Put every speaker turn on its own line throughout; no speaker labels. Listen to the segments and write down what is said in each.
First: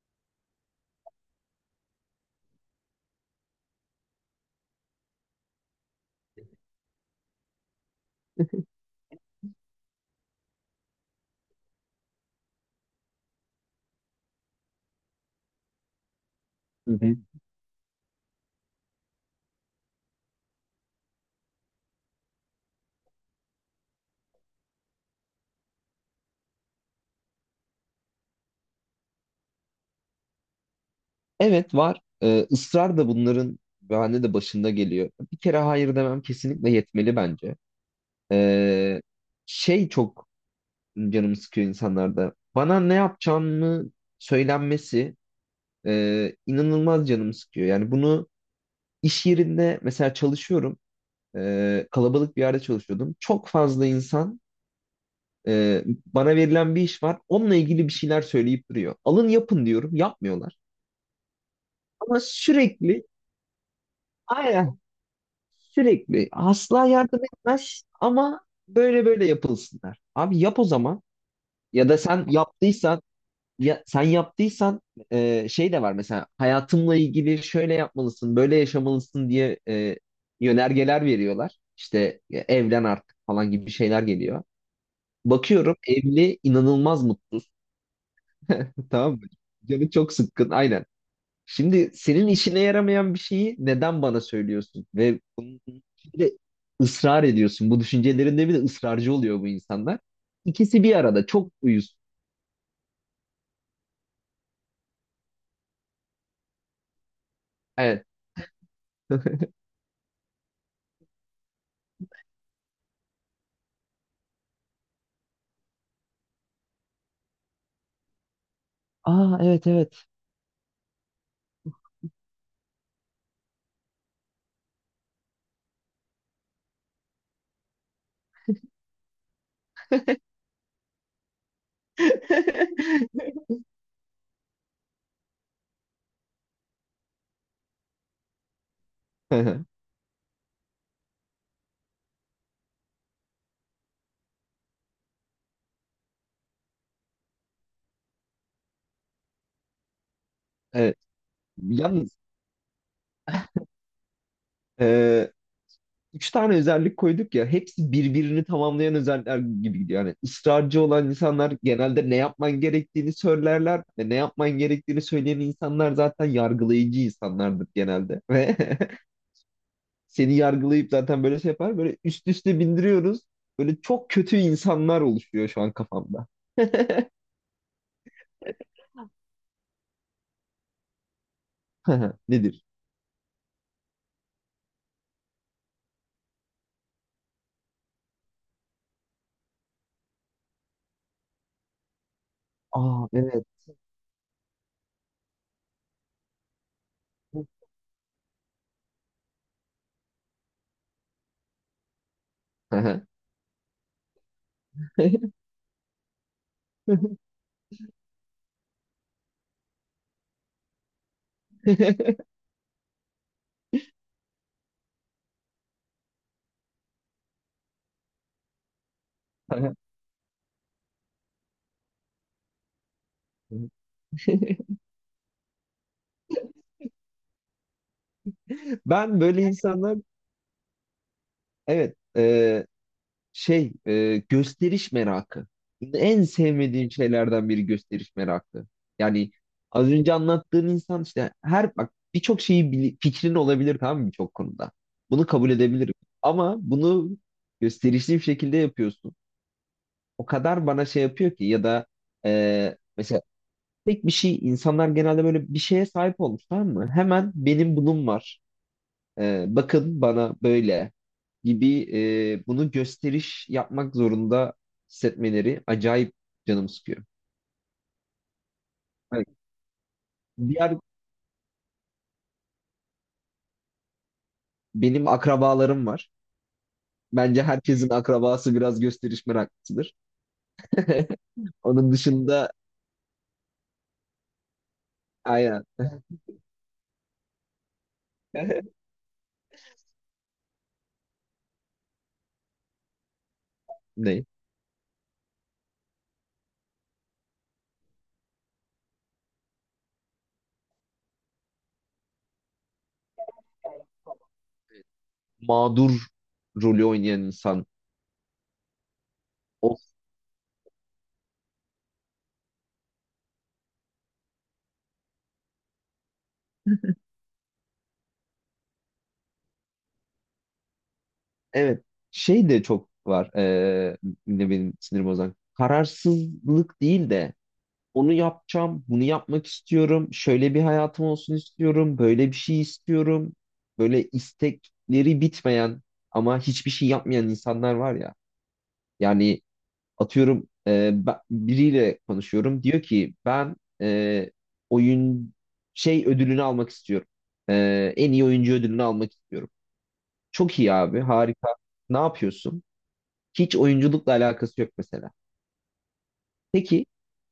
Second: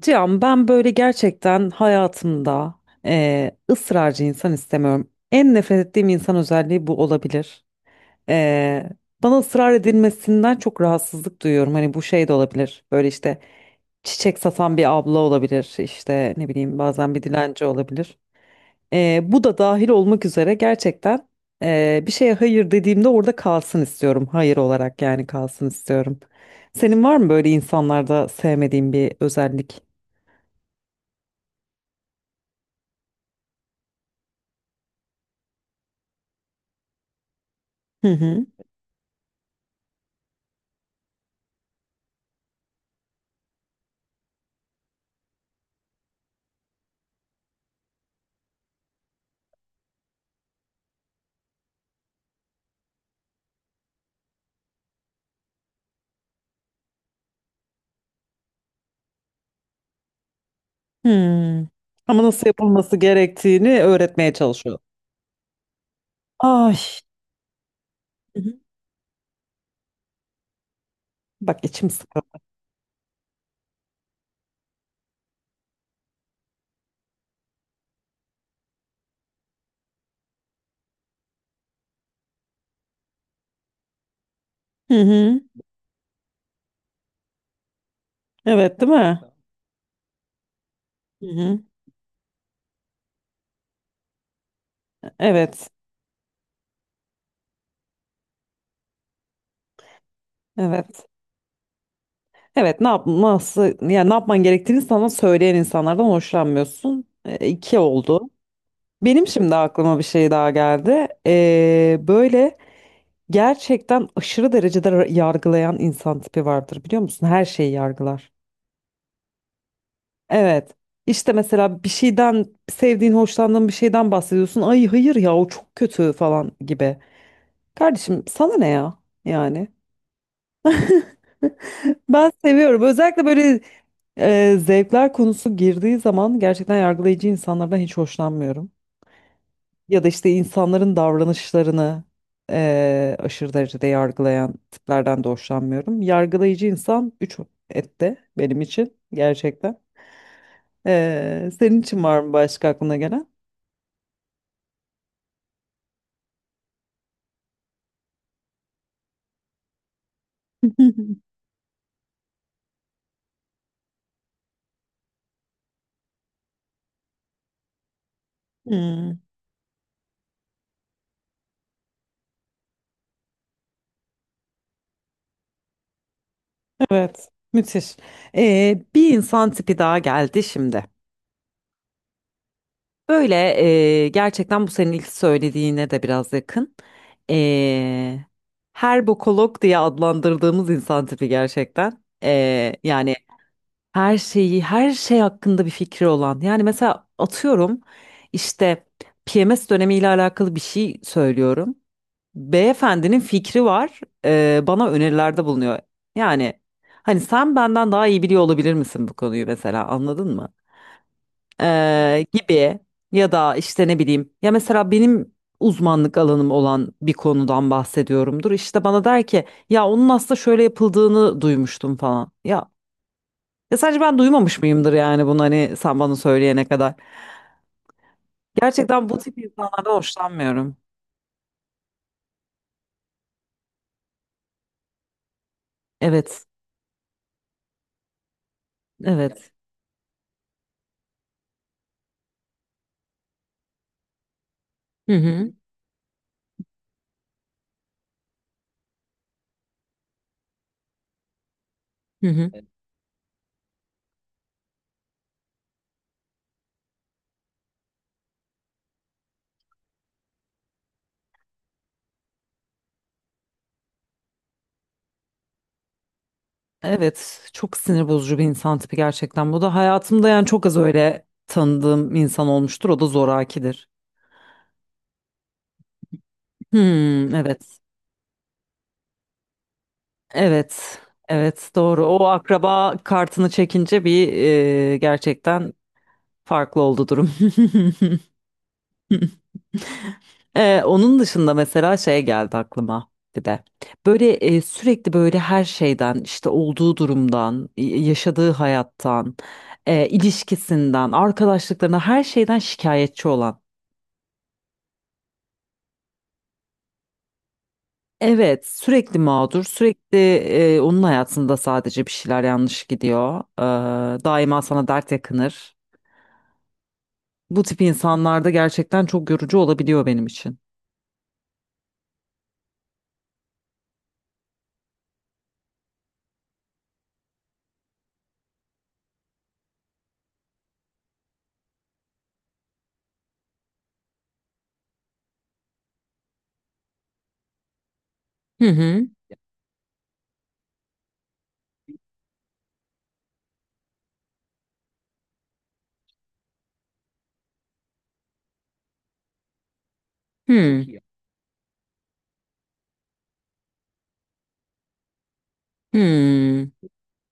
Cihan ben böyle gerçekten hayatımda ısrarcı insan istemiyorum. En nefret ettiğim insan özelliği bu olabilir. Eee, bana ısrar edilmesinden çok rahatsızlık duyuyorum. Hani bu şey de olabilir. Böyle işte çiçek satan bir abla olabilir. İşte ne bileyim
Hı
bazen
hı.
bir dilenci olabilir. Bu da dahil olmak üzere gerçekten bir şeye hayır dediğimde orada kalsın istiyorum. Hayır olarak yani kalsın istiyorum. Senin var mı böyle insanlarda sevmediğin bir özellik?
Evet var. Israr da bunların bahane de başında geliyor. Bir kere hayır demem kesinlikle yetmeli bence.
Hı hı.
Ee, şey çok canımı sıkıyor insanlarda. Bana ne yapacağımı söylenmesi inanılmaz canımı sıkıyor. Yani bunu iş yerinde mesela çalışıyorum. Kalabalık bir yerde çalışıyordum. Çok fazla insan bana verilen bir iş var. Onunla ilgili bir şeyler söyleyip duruyor. Alın yapın diyorum. Yapmıyorlar.
Hmm.
Ama
Ama nasıl yapılması
sürekli,
gerektiğini öğretmeye çalışıyor.
aynen, sürekli
Ay.
asla yardım etmez
Hı
ama
hı.
böyle böyle yapılsınlar. Abi yap o zaman,
Bak
ya
içim
da sen
sıkıldı.
yaptıysan, ya sen yaptıysan, şey de var mesela hayatımla ilgili şöyle yapmalısın, böyle yaşamalısın diye yönergeler veriyorlar. İşte evlen artık falan gibi şeyler geliyor.
Hı hı.
Bakıyorum, evli inanılmaz mutsuz.
Evet, değil
Tamam
mi?
mı? Canı çok sıkkın. Aynen.
Hı hı.
Şimdi senin işine yaramayan bir şeyi neden bana söylüyorsun? Ve bunun
Evet,
bir de ısrar ediyorsun. Bu düşüncelerinde bir de ısrarcı oluyor bu insanlar. İkisi bir
evet.
arada çok uyuz.
Evet, ne yapması, yani ne yapman gerektiğini sana söyleyen insanlardan hoşlanmıyorsun. E, iki
Evet.
oldu. Benim şimdi aklıma bir şey daha geldi. E, böyle gerçekten aşırı derecede yargılayan insan tipi vardır biliyor musun? Her şeyi yargılar.
Aa, evet evet.
Evet. İşte mesela bir şeyden sevdiğin, hoşlandığın bir şeyden bahsediyorsun. Ay hayır ya o çok kötü falan gibi. Kardeşim sana ne ya? Yani ben seviyorum. Özellikle böyle zevkler konusu girdiği zaman gerçekten yargılayıcı insanlardan hiç hoşlanmıyorum. Ya da işte insanların davranışlarını aşırı derecede yargılayan tiplerden de hoşlanmıyorum. Yargılayıcı insan üç ette benim için gerçekten.
Evet.
E, senin için
Yalnız
var mı başka aklına gelen?
e, üç tane özellik koyduk ya, hepsi birbirini tamamlayan özellikler gibi gidiyor. Yani ısrarcı olan insanlar genelde ne yapman gerektiğini söylerler ve ne yapman gerektiğini söyleyen insanlar zaten yargılayıcı insanlardır genelde. Ve
Hmm,
seni yargılayıp zaten böyle şey yapar. Böyle üst üste bindiriyoruz. Böyle çok kötü insanlar oluşuyor şu an kafamda.
evet, müthiş. Bir insan tipi daha geldi şimdi.
Nedir?
Böyle gerçekten bu senin ilk söylediğine de biraz yakın. Ee, her bokolog diye adlandırdığımız insan tipi gerçekten.
Aa,
Yani
evet.
her şeyi, her şey hakkında bir fikri olan. Yani mesela atıyorum işte PMS dönemiyle alakalı bir şey söylüyorum. Beyefendinin fikri var, e, bana önerilerde bulunuyor. Yani hani sen benden daha iyi biliyor olabilir misin bu konuyu mesela anladın mı? E, gibi ya da işte ne bileyim ya mesela benim uzmanlık alanım olan bir konudan bahsediyorumdur. İşte bana der ki ya onun aslında şöyle yapıldığını duymuştum falan. Ya ya sadece ben duymamış mıyımdır yani bunu hani sen bana söyleyene kadar. Gerçekten bu
Ben
tip
böyle
insanlardan
insanlar,
hoşlanmıyorum.
evet, şey, gösteriş merakı. En
Evet,
sevmediğim şeylerden biri gösteriş merakı. Yani
evet.
az önce anlattığın insan işte, her bak, birçok şeyi fikrin olabilir tamam mı, birçok konuda.
Hı
Bunu kabul
hı,
edebilirim. Ama bunu gösterişli bir şekilde yapıyorsun. O kadar bana şey yapıyor ki, ya da
hı hı.
mesela tek bir şey, insanlar genelde böyle bir şeye sahip olmuş tamam mı? Hemen benim bunun var. Bakın bana böyle gibi, bunu gösteriş yapmak zorunda hissetmeleri acayip canım sıkıyor.
Evet, çok sinir bozucu bir insan tipi
Hani
gerçekten. Bu da hayatımda yani çok az
diğer
öyle tanıdığım insan olmuştur. O da zorakidir.
benim akrabalarım var.
Hmm,
Bence
evet.
herkesin akrabası biraz gösteriş meraklısıdır.
Evet. Evet,
Onun
doğru. O
dışında,
akraba kartını çekince bir
aynen.
gerçekten farklı oldu durum. Onun dışında mesela şey geldi aklıma bir de.
Ne?
Böyle sürekli böyle her şeyden işte olduğu durumdan, yaşadığı hayattan, ilişkisinden, arkadaşlıklarına her şeyden şikayetçi olan.
Mağdur rolü oynayan insan.
Evet, sürekli mağdur,
O,
sürekli onun hayatında sadece bir şeyler yanlış gidiyor. Daima sana dert yakınır. Bu tip insanlarda gerçekten çok yorucu olabiliyor benim için.
evet. Şey de çok var. Yine benim sinir bozan. Kararsızlık değil de, onu yapacağım, bunu yapmak istiyorum, şöyle bir hayatım olsun istiyorum, böyle bir şey istiyorum. Böyle istekleri bitmeyen ama hiçbir şey yapmayan insanlar var ya.
Hı hı.
Yani atıyorum, biriyle konuşuyorum. Diyor ki ben, e, oyun şey ödülünü almak istiyorum. En iyi oyuncu ödülünü almak istiyorum. Çok iyi
Hı.
abi, harika. Ne yapıyorsun? Hiç oyunculukla alakası yok mesela.
Hı.
Peki,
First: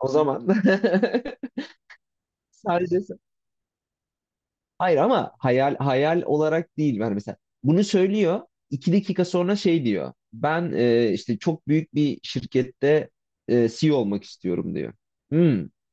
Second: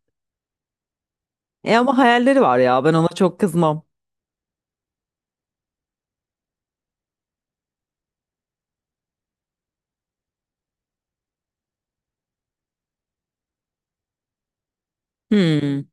o zaman.
E ama hayalleri var ya, ben ona
Sadece.
çok kızmam.
Hayır, ama hayal hayal olarak değil. Yani mesela bunu söylüyor. İki dakika sonra şey diyor. Ben, işte çok büyük bir şirkette CEO olmak istiyorum diyor. Hmm,
Hı.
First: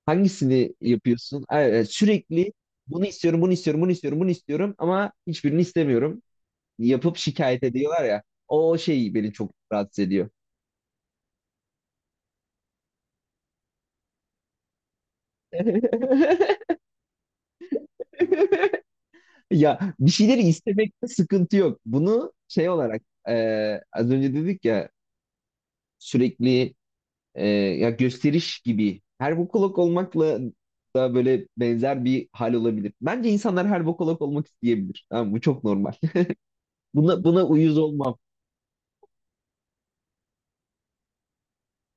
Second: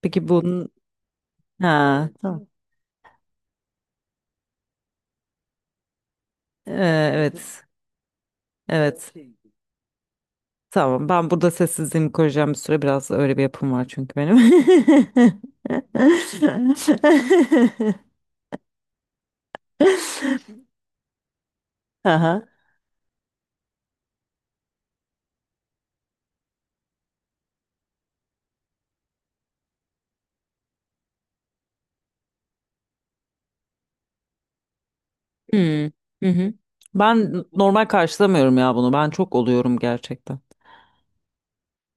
Peki bunun
hangisini yapıyorsun? e, e,
ha tamam.
sürekli bunu istiyorum, bunu istiyorum, bunu istiyorum, bunu istiyorum ama hiçbirini istemiyorum. Yapıp şikayet
Evet.
ediyorlar ya. O
Evet.
şey beni çok rahatsız ediyor.
Tamam. Ben burada sessizliğimi koruyacağım bir süre. Biraz öyle bir yapım var çünkü benim.
Ya bir şeyleri istemekte sıkıntı yok. Bunu
Aha.
şey olarak, e, az önce dedik ya, sürekli, ya gösteriş gibi, her bokolog olmakla da böyle benzer bir hal olabilir. Bence insanlar her bokolog olmak isteyebilir. Tamam, bu çok
Hmm.
normal.
Hı hı.
Buna
Ben
buna uyuz
normal
olmam.
karşılamıyorum ya bunu. Ben çok oluyorum gerçekten.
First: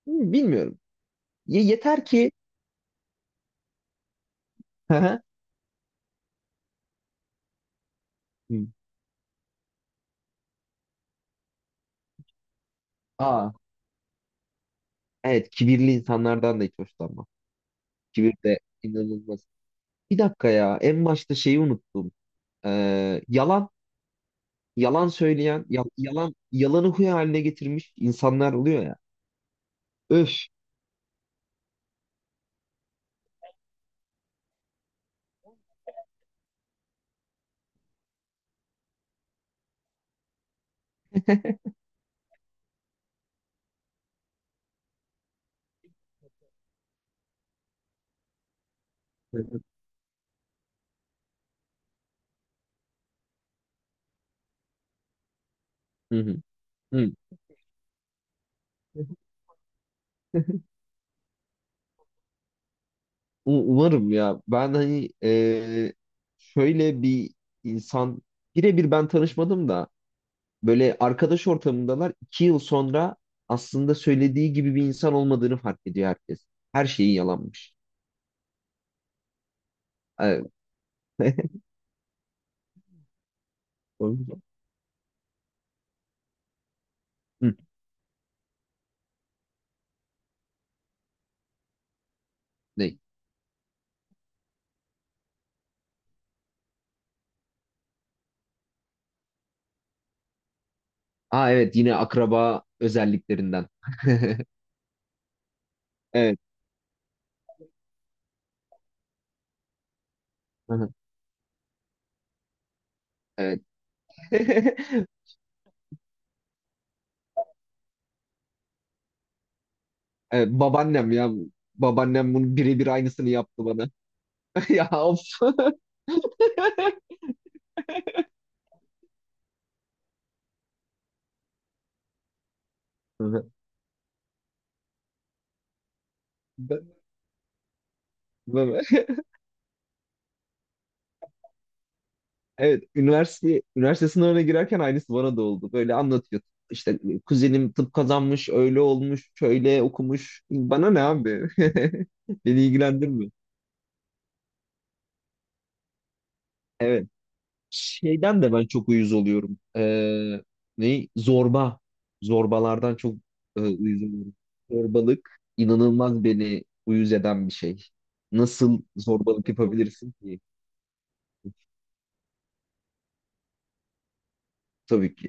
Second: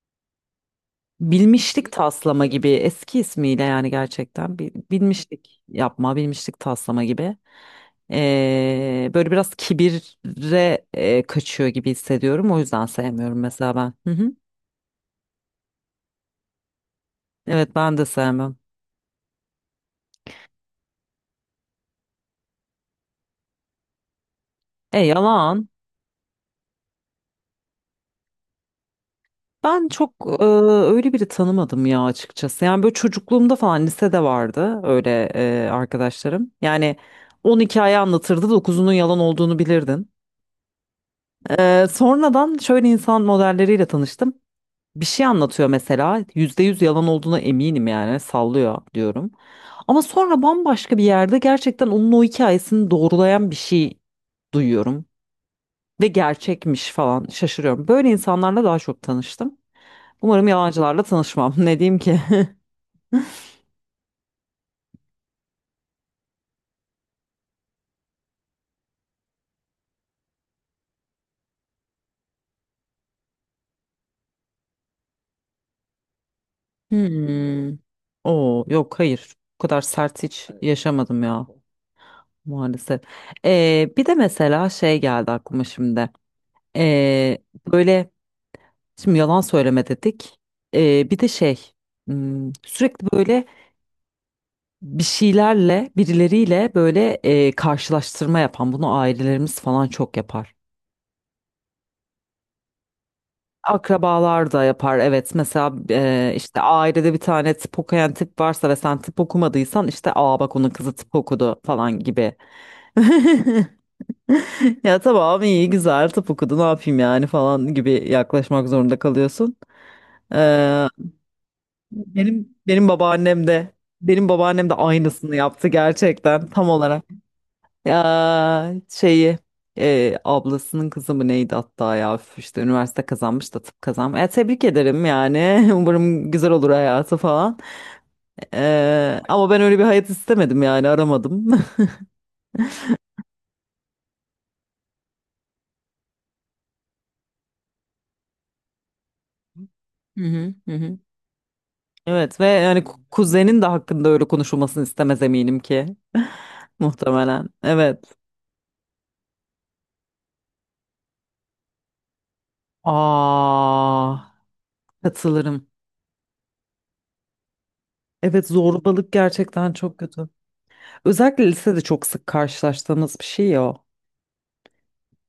Hmm. Bilmiyorum.
Bilmişlik
Yeter ki.
taslama gibi eski ismiyle yani gerçekten
Hı hı.
bilmişlik yapma, bilmişlik taslama gibi.
Hmm.
Böyle biraz kibire kaçıyor gibi hissediyorum. O yüzden sevmiyorum
Aa,
mesela ben. Hı hı.
evet, kibirli insanlardan da hiç hoşlanmam.
Evet ben de
Kibir
sevmem.
de inanılmaz. Bir dakika ya, en başta şeyi unuttum. Ee, yalan
E
yalan söyleyen
yalan.
yalan yalanı huy haline getirmiş insanlar oluyor ya.
Ben çok
Öf.
öyle biri tanımadım ya açıkçası. Yani böyle çocukluğumda falan lisede vardı öyle arkadaşlarım. Yani 10 hikaye anlatırdı dokuzunun yalan olduğunu bilirdin. E, sonradan şöyle insan modelleriyle tanıştım. Bir şey anlatıyor mesela %100 yalan olduğuna eminim yani sallıyor diyorum.
Hı
Ama sonra bambaşka bir yerde gerçekten onun o hikayesini doğrulayan bir şey duyuyorum ve
hı.
gerçekmiş falan şaşırıyorum. Böyle insanlarla daha çok
Hı.
tanıştım. Umarım yalancılarla tanışmam. Ne diyeyim ki?
Umarım ya. Ben hani, şöyle bir insan birebir ben tanışmadım da böyle arkadaş ortamındalar, iki yıl sonra aslında söylediği gibi bir insan olmadığını fark ediyor herkes. Her şeyi yalanmış.
Hmm. Oo, yok hayır. Bu kadar sert
Evet.
hiç yaşamadım ya maalesef. Bir
O
de
yüzden-
mesela şey geldi aklıma şimdi. Ee,
Hı,
böyle şimdi yalan söyleme dedik. Bir de şey hmm,
ne?
sürekli böyle bir şeylerle birileriyle böyle karşılaştırma yapan bunu ailelerimiz falan çok yapar.
Aa, evet, yine akraba özelliklerinden.
Akrabalar da yapar evet mesela
Evet.
işte ailede bir tane tıp okuyan tip varsa ve sen tıp okumadıysan işte aa bak onun
Aha.
kızı tıp okudu falan gibi.
Evet.
Ya tamam iyi güzel tıp okudu ne yapayım yani falan gibi yaklaşmak zorunda kalıyorsun.
Evet,
Ee,
babaannem ya. Babaannem
Benim
bunun
benim
birebir aynısını
babaannem
yaptı
de
bana. Ya of.
aynısını yaptı gerçekten tam olarak. Ya şeyi ablasının kızı mı neydi hatta ya üf, işte üniversite
Hı hı.
kazanmış da tıp kazanmış. E, tebrik ederim yani umarım güzel olur
Ben-
hayatı falan.
ben-
E, ama ben öyle bir hayat istemedim yani aramadım.
Evet, üniversite sınavına girerken aynısı bana da oldu. Böyle anlatıyor. İşte kuzenim tıp kazanmış, öyle olmuş, şöyle
Hı
okumuş.
hı, hı
Bana
hı.
ne abi?
Evet ve
Beni
yani
ilgilendirmiyor.
kuzenin de hakkında öyle konuşulmasını istemez eminim ki.
Evet.
Muhtemelen. Evet.
Şeyden de ben çok uyuz oluyorum. Ne? Zorba. Zorbalardan çok uyuz
Aa,
oluyorum. Zorbalık
katılırım.
inanılmaz beni uyuz eden bir şey.
Evet
Nasıl
zorbalık
zorbalık
gerçekten çok
yapabilirsin
kötü.
ki?
Özellikle lisede çok sık karşılaştığımız bir şey ya o.
Tabii ki.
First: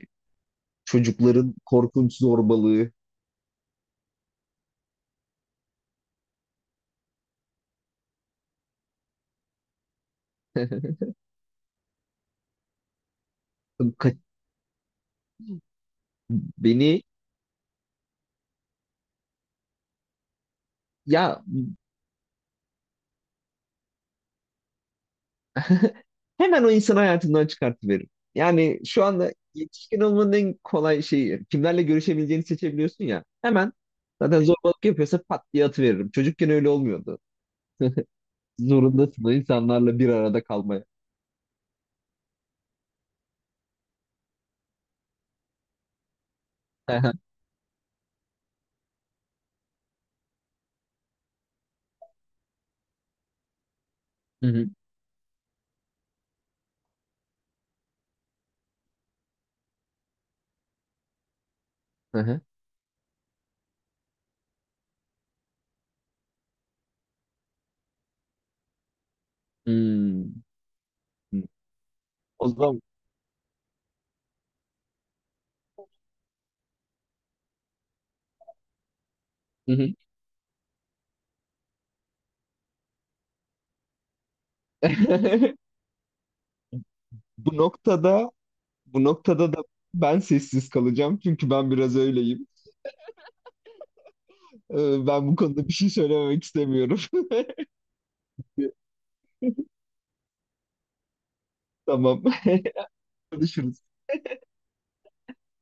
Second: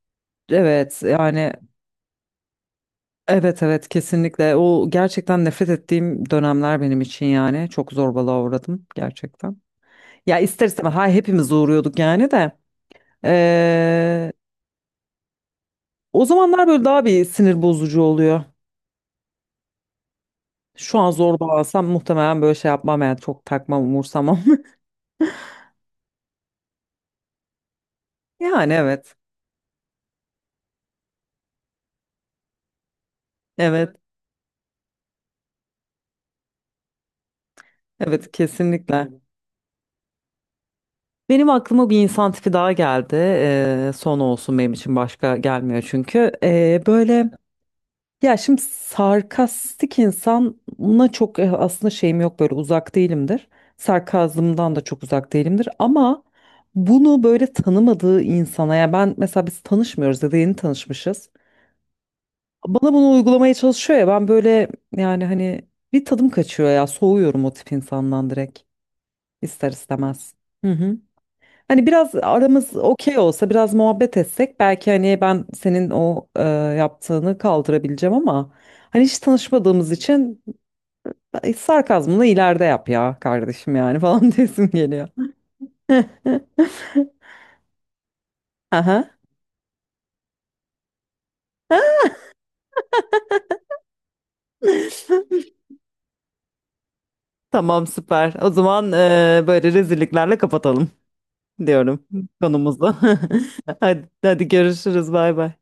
Evet yani
Çocukların korkunç zorbalığı.
evet evet kesinlikle o gerçekten nefret ettiğim dönemler benim için yani çok zorbalığa uğradım gerçekten. Ya ister istemez ha hepimiz uğruyorduk yani de
Ka-
Ee, o zamanlar böyle
Beni
daha bir sinir bozucu oluyor. Şu an
ya.
zorbalansam muhtemelen böyle şey yapmam yani çok takmam umursamam.
Hemen o insan hayatından çıkartıverir.
Yani
Yani şu
evet,
anda yetişkin olmanın en kolay şeyi, kimlerle görüşebileceğini seçebiliyorsun ya. Hemen,
evet,
zaten zorbalık yapıyorsa pat diye atıveririm. Çocukken öyle olmuyordu.
evet, kesinlikle.
Zorundasın o insanlarla bir arada kalmaya.
Benim aklıma bir insan tipi daha geldi. Son olsun benim için başka gelmiyor çünkü.
Hı
Böyle ya şimdi sarkastik insana çok aslında şeyim yok böyle uzak değilimdir.
hı,
Sarkazmdan da çok uzak değilimdir ama bunu böyle tanımadığı insana ya ben mesela biz tanışmıyoruz ya da yeni tanışmışız.
hı hı.
Bana bunu uygulamaya çalışıyor ya ben böyle yani hani bir tadım kaçıyor ya soğuyorum o tip insandan direkt ister istemez.
Hmm.
Hani biraz
O
aramız
zaman.
okey olsa biraz muhabbet etsek belki hani ben senin o yaptığını kaldırabileceğim ama hani hiç
Hı hı.
tanışmadığımız için sarkazmını ileride yap ya kardeşim yani falan desim geliyor.
bu noktada bu
Aha.
noktada da ben sessiz kalacağım çünkü ben biraz öyleyim. Ben bu konuda bir şey söylememek istemiyorum.
Tamam süper. O zaman böyle rezilliklerle kapatalım diyorum
Tamam.
konumuzu.
Konuşuruz.
Hadi, hadi görüşürüz bay bay.